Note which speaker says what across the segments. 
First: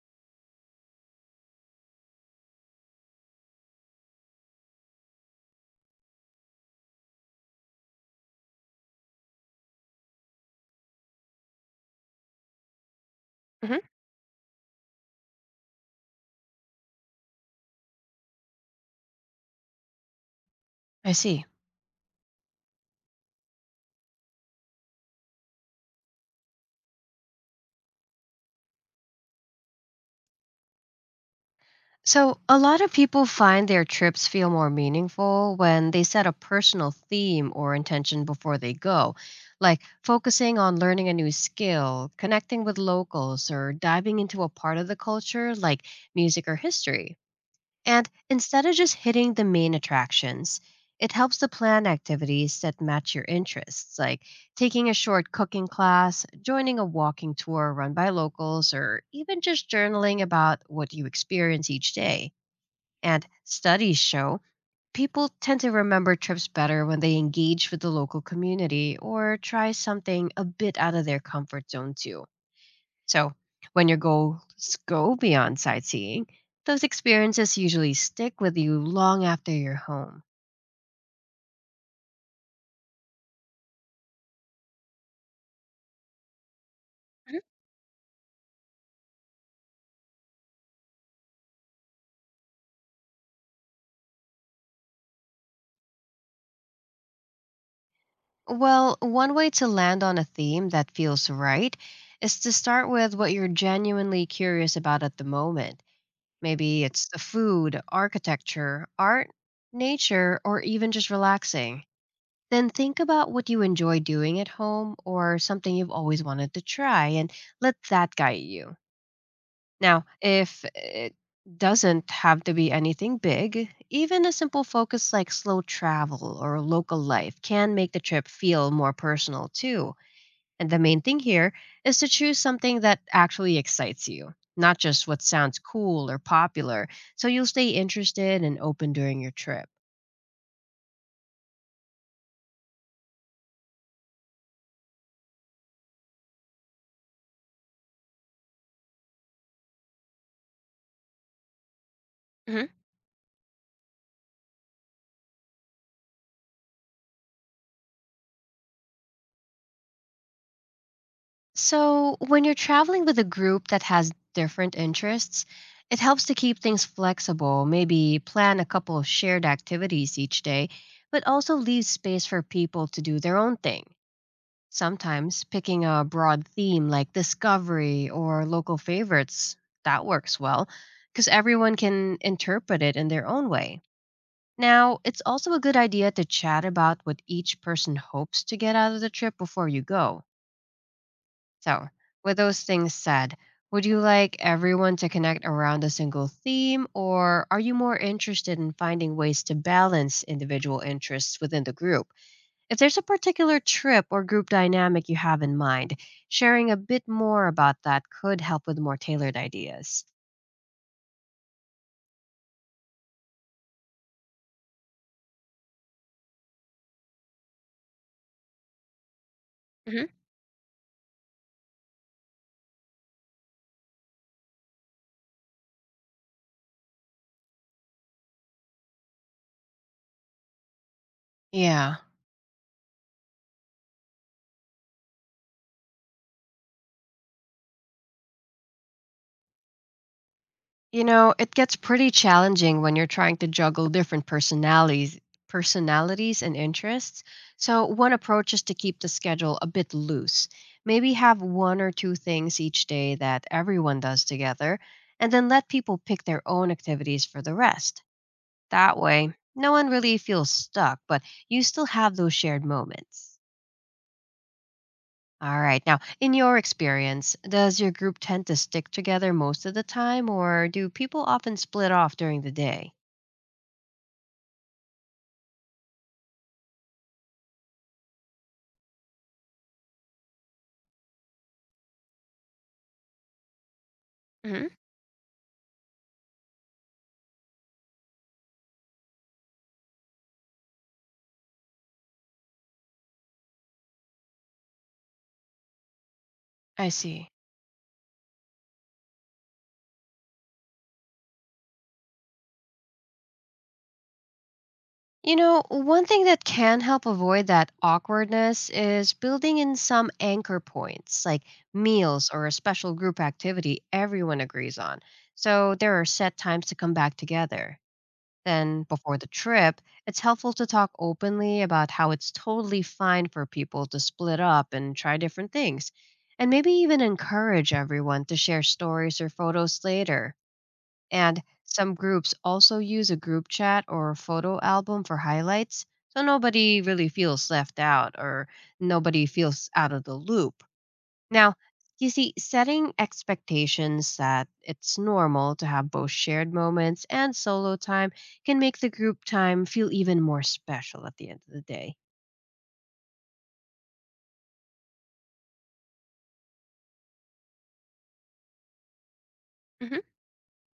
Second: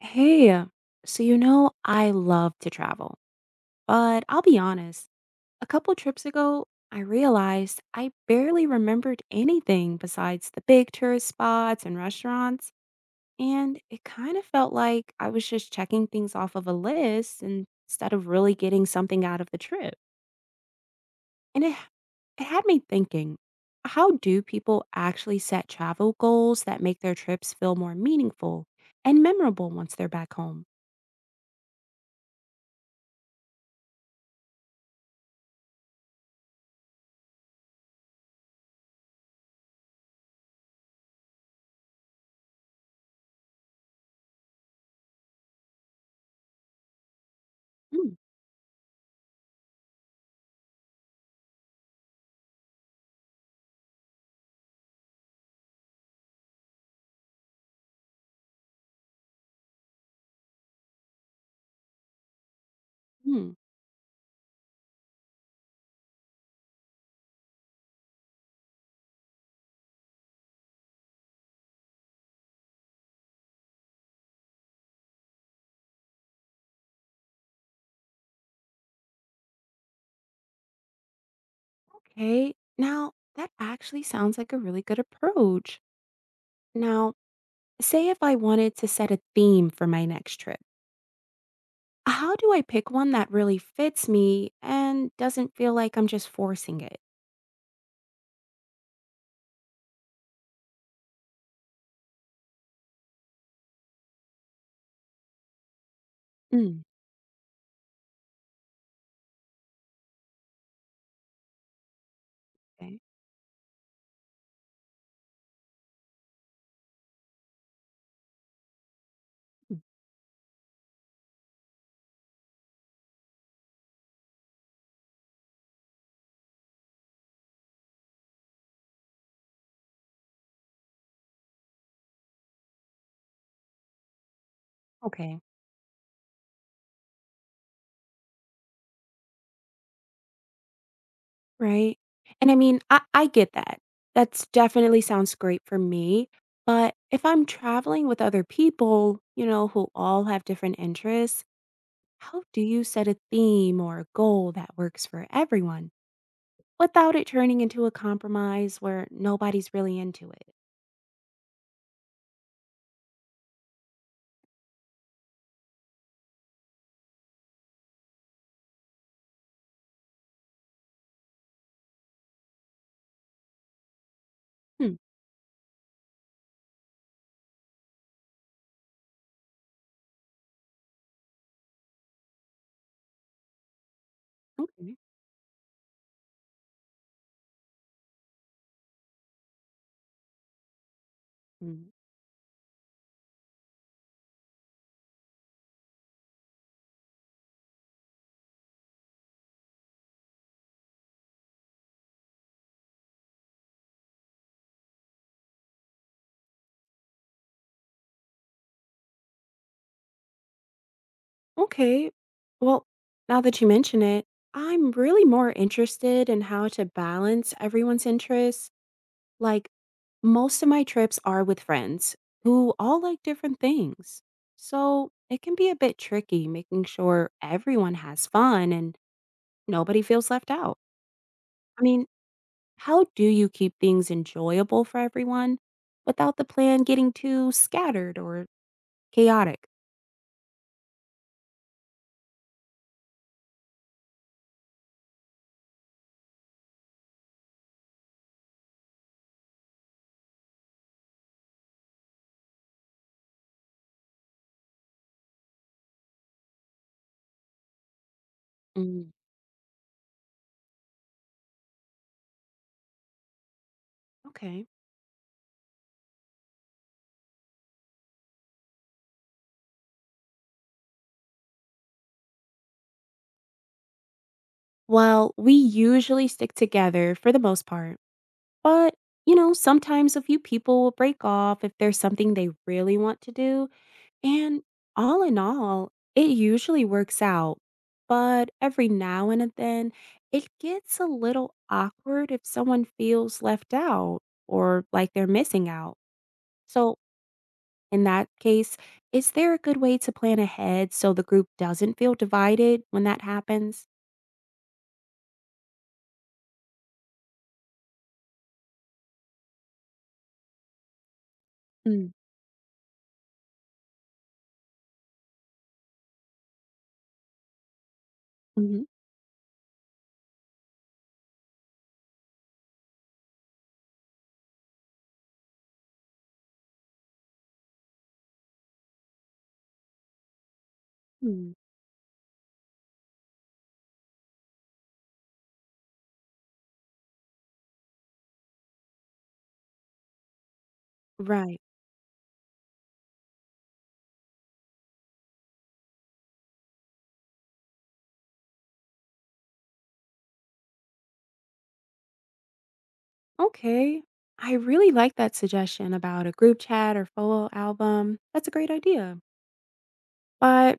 Speaker 1: Hey, so you know, I love to travel, but I'll be honest, a couple trips ago, I realized I barely remembered anything besides the big tourist spots and restaurants, and
Speaker 2: Hmm.
Speaker 1: it kind of felt like I was just checking things off of a list instead of really getting something out of the trip.
Speaker 2: I see.
Speaker 1: And it, it had me thinking, how do people actually set travel goals that make their trips feel more meaningful and memorable once they're back home?
Speaker 2: So, a lot of people find their trips feel more meaningful when they set a personal theme or intention before they go, like focusing on learning a new skill, connecting with locals, or diving into a part of the culture like music or history. And
Speaker 1: Mm,
Speaker 2: instead of just hitting the main attractions, it helps to plan activities that match your interests, like taking a short cooking class, joining a walking tour run by locals, or even just journaling about what you experience each day. And
Speaker 1: mm.
Speaker 2: studies show people tend to remember trips better when they engage with the local community or try something a bit out of their comfort zone, too. So, when your goals go beyond sightseeing, those experiences usually stick with you long after you're home.
Speaker 1: Okay, now that actually sounds like a really good approach. Now,
Speaker 2: Mhm.
Speaker 1: say if I wanted to set a theme for my next trip, how do I pick one that really fits me and doesn't feel like I'm just forcing it?
Speaker 2: Well, one way to land on a theme that feels right is to start with what you're genuinely curious about at the moment.
Speaker 1: Mm,
Speaker 2: Maybe it's the food, architecture, art, nature, or even just relaxing. Then
Speaker 1: okay.
Speaker 2: think about what you enjoy doing at home or something you've always wanted to try and let that guide you.
Speaker 1: Mm,
Speaker 2: Now, if it doesn't have to be anything big, even a simple focus like slow travel or local life can make the trip feel more personal too. And the main thing here is to choose something that actually excites you, not just what
Speaker 1: okay.
Speaker 2: sounds cool or popular, so you'll stay interested and open during your trip.
Speaker 1: Right. And I mean, I get that. That's definitely sounds great for me. But if I'm traveling with other people, you know, who all have different interests, how do you set a theme or a goal that works for everyone? Without it turning into a compromise where nobody's really into it.
Speaker 2: So, when you're traveling with a group that has different interests, it helps to keep things flexible, maybe plan a couple of shared activities each day, but also leave space for people to do their own thing.
Speaker 1: Hmm,
Speaker 2: Sometimes picking a broad theme like discovery or local favorites, that works well because everyone can interpret it in their own way.
Speaker 1: okay.
Speaker 2: Now, it's also a good idea to chat about what each person hopes to get out of the trip before you go. So,
Speaker 1: Mm,
Speaker 2: with those things said, would you like everyone to connect around a single theme, or are you more interested in finding ways to balance individual interests within the group? If there's a particular trip or group dynamic you have in mind, sharing a bit more about that could help with more tailored ideas.
Speaker 1: okay. Well, now that you mention it, I'm really more interested in how to balance everyone's interests. Like,
Speaker 2: Hmm.
Speaker 1: most of my trips are with friends who all like different things. So it can be a bit tricky making sure everyone has fun and nobody feels left out. I
Speaker 2: Yeah.
Speaker 1: mean, how do you keep things enjoyable for everyone without the plan getting too scattered or chaotic?
Speaker 2: You know, it gets pretty challenging when you're trying to juggle different personalities, personalities and interests. So, one approach is to keep the schedule a bit loose. Maybe have one or two things each day that everyone does together, and then let people pick their own activities for the rest. That
Speaker 1: Mm,
Speaker 2: way, no one really feels stuck, but you still have those shared moments.
Speaker 1: okay.
Speaker 2: All right. Now, in your experience, does your group tend to stick together most of the time, or do people often split off during the day?
Speaker 1: Well, we usually stick together for the most part, but you know, sometimes a few people will break off if there's something they really want to do. And
Speaker 2: Hmm.
Speaker 1: all in all, it usually works out. But every now and then, it gets a little awkward if someone feels left out or like they're missing out.
Speaker 2: I
Speaker 1: So,
Speaker 2: see.
Speaker 1: in that case, is there a good way to plan ahead so the group doesn't feel divided when that happens?
Speaker 2: You know, one thing that can help avoid that awkwardness is building in some anchor points, like
Speaker 1: Mm,
Speaker 2: meals or a special group activity everyone agrees on. So there are set times to come back together. Then,
Speaker 1: mhm,
Speaker 2: before the trip, it's helpful to talk openly about how it's totally fine for people to split up and try different things. And maybe even encourage everyone to share stories or photos later. And
Speaker 1: mm.
Speaker 2: some groups also use a group chat or a photo album for highlights, so nobody really feels left out or nobody feels out of the loop. Now,
Speaker 1: Right.
Speaker 2: you see, setting expectations that it's normal to have both shared moments and solo time can make the group time feel even more special at the end of the day.
Speaker 1: Okay. I really like that suggestion about a group chat or photo album. That's a great idea.
Speaker 2: Hmm.
Speaker 1: But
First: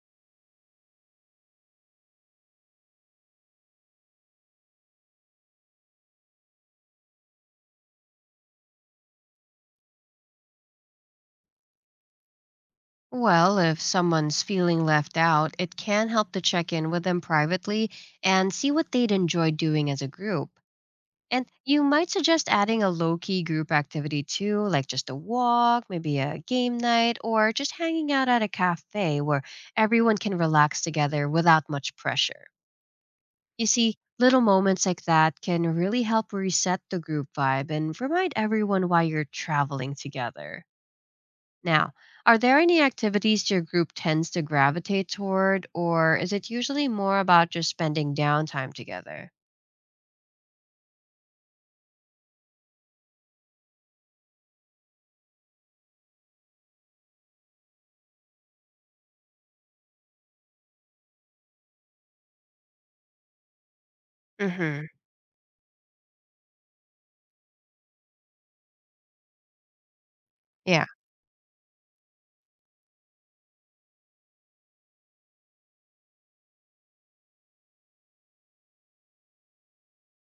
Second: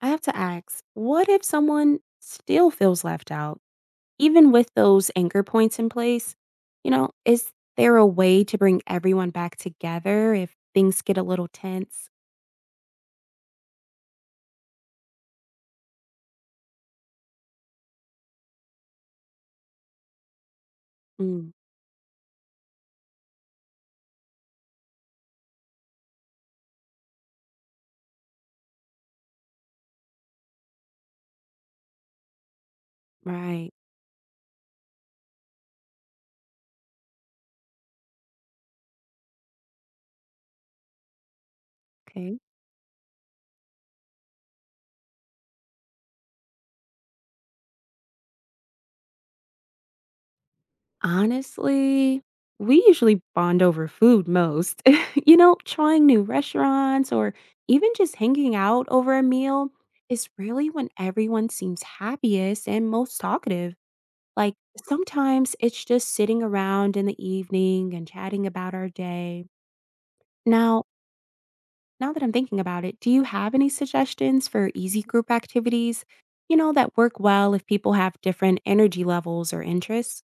Speaker 1: I have to ask what if someone still feels left out, even with those anchor points in place? You know, is there a way to bring everyone back together if things get a little tense?
Speaker 2: Well, if someone's feeling left out, it can help to check in with them privately and see what they'd enjoy doing as a group. And
Speaker 1: Mm,
Speaker 2: you might suggest adding a low key group activity too, like just a walk, maybe a game night, or just hanging out at a cafe where everyone can relax together without much pressure. You
Speaker 1: right.
Speaker 2: see, little moments like that can really help reset the group vibe and remind everyone why you're traveling together. Now, are
Speaker 1: Okay.
Speaker 2: there any activities your group tends to gravitate toward, or is it usually more about just spending downtime together?
Speaker 1: Honestly, we usually bond over food most. you know, trying new restaurants or even just hanging out over a meal is really when everyone seems happiest and most talkative.
Speaker 2: Mm
Speaker 1: Like
Speaker 2: hmm.
Speaker 1: sometimes it's just sitting around in the evening and chatting about our day.
Speaker 2: Yeah.
Speaker 1: Now, now that I'm thinking about it, do you have any suggestions for easy group activities, you know, that work well if people have different energy levels or interests?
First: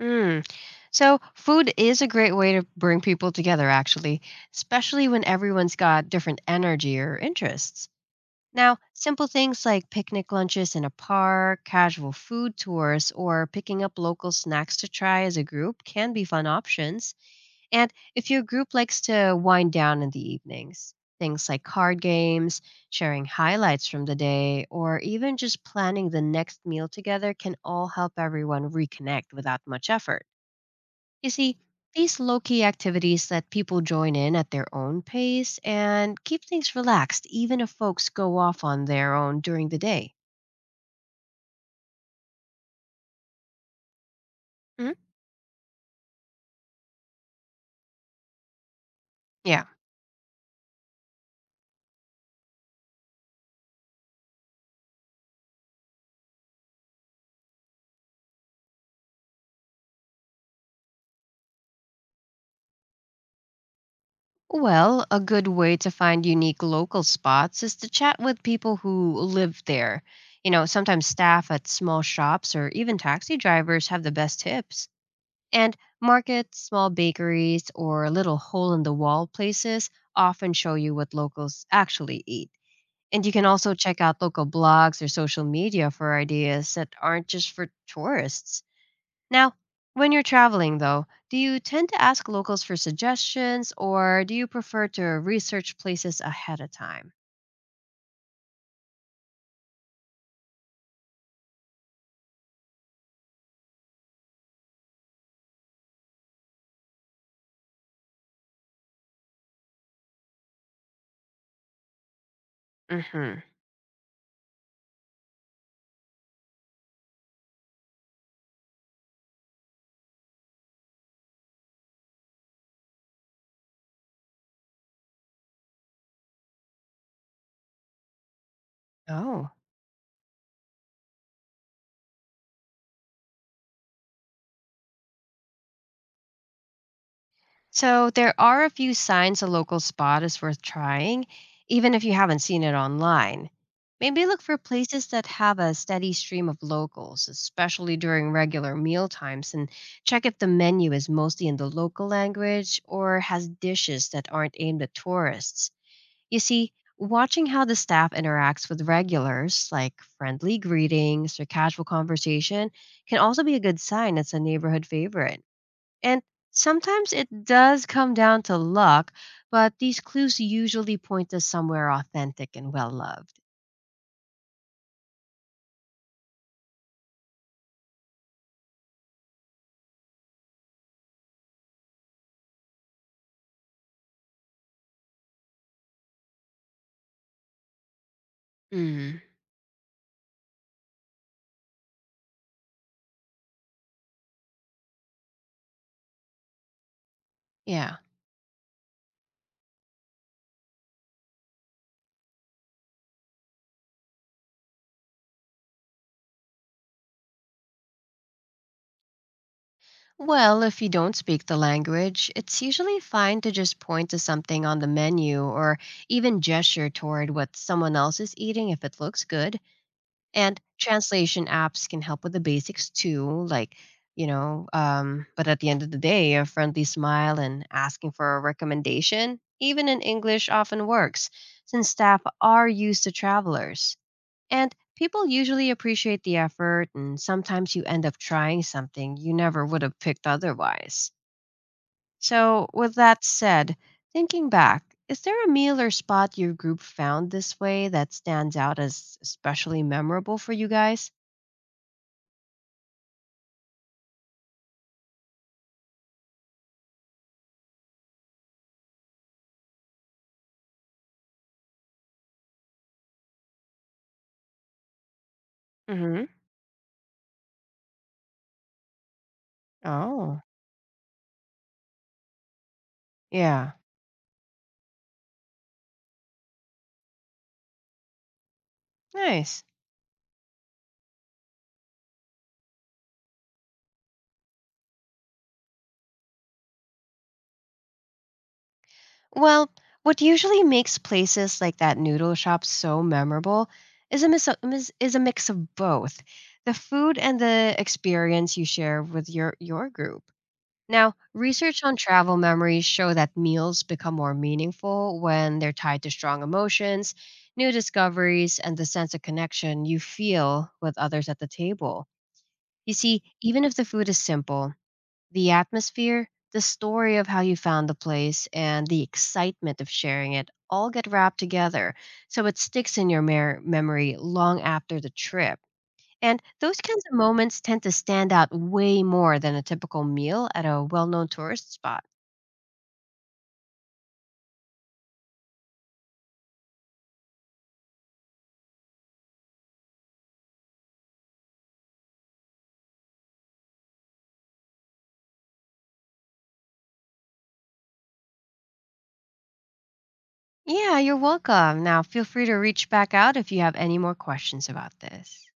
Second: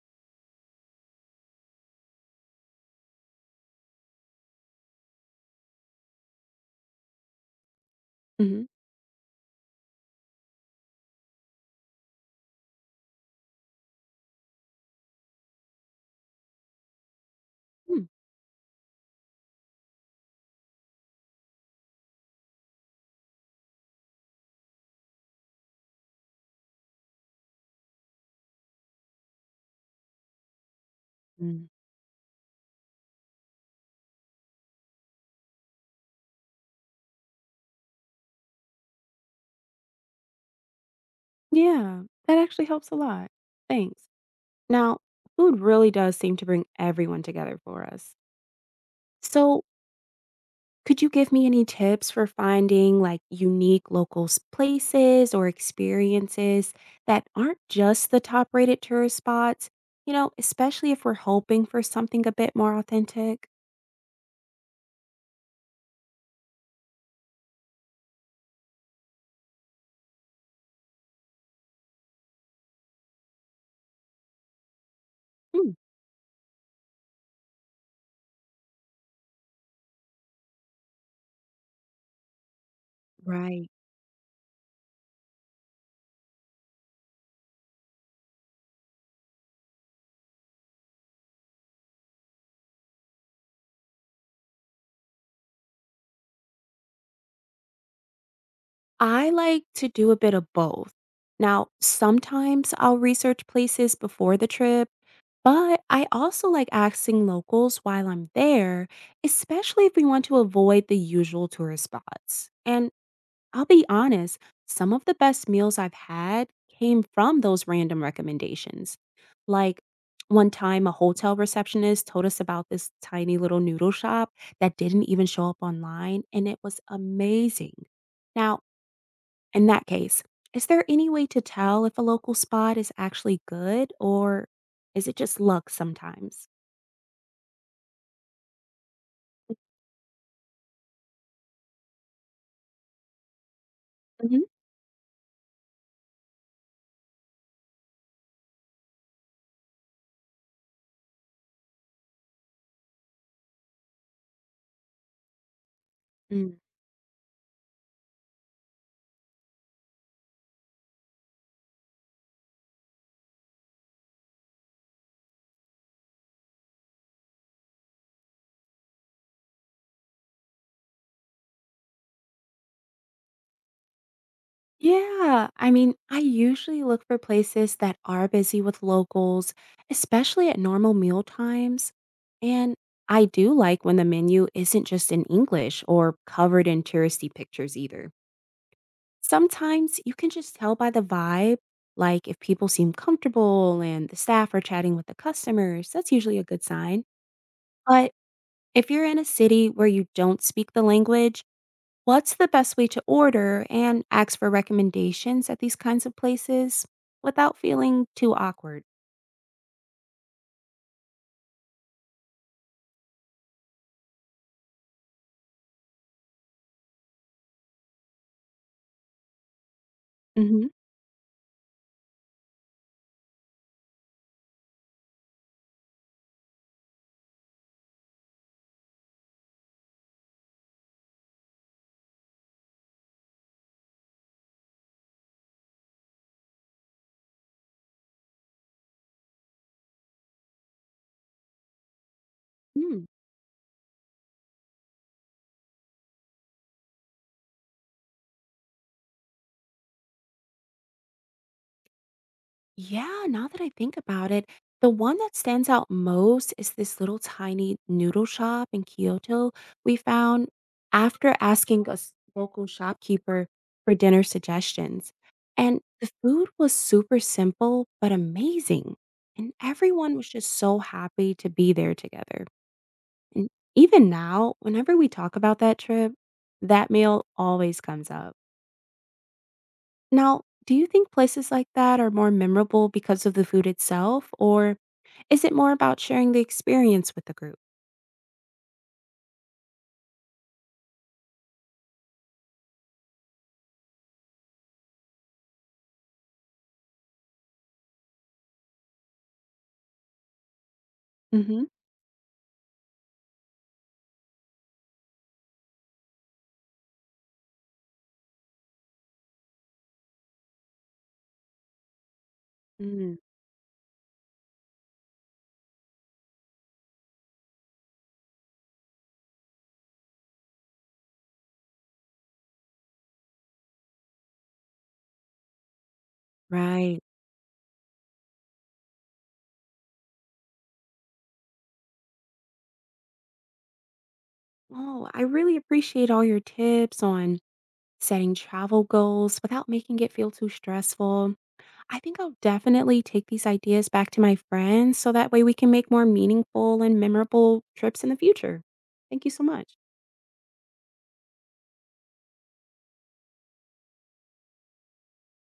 Speaker 2: Mm. So, food is a great way to bring people together, actually, especially when everyone's got different energy or interests.
Speaker 1: Mhm.
Speaker 2: Now, simple things like picnic lunches in a park, casual food tours, or picking up local snacks to try as a group can be fun options. And if your group likes to wind down in the evenings, things like card games, sharing highlights from the day, or even just planning the next meal together can all help everyone reconnect without much effort. You see,
Speaker 1: Hmm.
Speaker 2: these low key activities let people join in at their own pace and keep things relaxed, even if folks go off on their own during the day.
Speaker 1: Yeah, that actually helps a lot. Thanks.
Speaker 2: Hmm?
Speaker 1: Now, food really does seem to bring everyone together for us.
Speaker 2: Yeah.
Speaker 1: So, could you give me any tips for finding like unique local places or experiences that aren't just the top rated tourist spots? You know, especially if we're hoping for something a bit more authentic?
Speaker 2: Well, a good way to find unique local spots is to chat with people who live there. You know, sometimes staff at small shops or even taxi drivers have the best tips.
Speaker 1: Mm,
Speaker 2: And markets, small bakeries, or little hole in the wall places often show you what locals actually eat. And you can
Speaker 1: right.
Speaker 2: also check out local blogs or social media for ideas that aren't just for tourists. Now, when you're traveling, though, do you tend to ask locals for suggestions or do you prefer to research places ahead of time?
Speaker 1: I like to do a bit of both. Now, sometimes I'll research places before the trip but I also like asking locals while I'm there, especially if we want to avoid the usual tourist spots. And
Speaker 2: Hmm.
Speaker 1: I'll be honest, some of the best meals I've had came from those random recommendations. Like one time, a hotel receptionist told us about this tiny little noodle shop that didn't even show up online, and it was amazing. Now,
Speaker 2: Oh.
Speaker 1: in that case, is there any way to tell if a local spot is actually good or is it just luck sometimes?
Speaker 2: So there are a few signs a local spot is worth trying, even if you haven't seen it online. Maybe look
Speaker 1: Hmm.
Speaker 2: for places that have a steady stream of locals, especially during regular meal times, and check if the menu is mostly in the local language or has dishes that aren't aimed at tourists. You
Speaker 1: Mm.
Speaker 2: see, watching how the staff interacts with regulars, like friendly greetings or casual conversation, can also be a good sign it's a neighborhood favorite. And sometimes it does come down to luck, but these clues usually point us somewhere authentic and well loved.
Speaker 1: Yeah, I mean, I usually look for places that are busy with locals, especially at normal meal times. And I do like when the menu isn't just in English or covered in touristy pictures either.
Speaker 2: Mm.
Speaker 1: Sometimes you can just tell by the vibe, like if people seem comfortable and the staff are chatting with the customers, that's usually a good sign.
Speaker 2: Yeah.
Speaker 1: But if you're in a city where you don't speak the language, what's the best way to order and ask for recommendations at these kinds of places without feeling too awkward?
Speaker 2: Well, if you don't speak the language, it's usually fine to just point to something on the menu or even gesture toward what someone else is eating if it looks good. And
Speaker 1: Mm-hmm.
Speaker 2: translation apps can help with the basics too, like, but at the end of the day, a friendly smile and asking for a recommendation, even in English, often works since staff are used to travelers. And people usually appreciate the effort, and sometimes you end up trying something you never would have picked otherwise. So, with
Speaker 1: Hmm.
Speaker 2: that said, thinking back, is there a meal or spot your group found this way that stands out as especially memorable for you guys?
Speaker 1: Yeah, now that I think about it, the one that stands out most is this little tiny noodle shop in Kyoto we found after asking a local shopkeeper for dinner suggestions. And the
Speaker 2: Mhm.
Speaker 1: food was super simple but amazing. And everyone was
Speaker 2: Oh,
Speaker 1: just so happy to be there together. And
Speaker 2: yeah.
Speaker 1: even now, whenever we talk about that trip, that meal always comes up.
Speaker 2: Nice.
Speaker 1: Now, do you think places like that are more memorable because of the food itself, or is it more about sharing the experience with the group?
Speaker 2: Well, what usually makes places like that noodle shop so memorable is a mix of both, the food and the experience you share with your group. Now,
Speaker 1: Mm-hmm.
Speaker 2: research on travel memories show that meals become more meaningful when they're tied to strong emotions, new discoveries, and the sense of connection you feel with others at the table. You
Speaker 1: Mm,
Speaker 2: see, even if the food is simple, the atmosphere, the story of how you found the place, and the excitement of sharing it all get wrapped together so it sticks in your memory long after the trip. And those
Speaker 1: right.
Speaker 2: kinds of moments tend to stand out way more than a typical meal at a well known tourist spot.
Speaker 1: Oh, I really appreciate all your tips on setting travel goals without making it feel too stressful. I think I'll definitely take these ideas back to my friends so that way we can make more meaningful and memorable trips in the future. Thank you so much.
Speaker 2: Yeah, you're welcome. Now, feel free to reach back out if you have any more questions about this.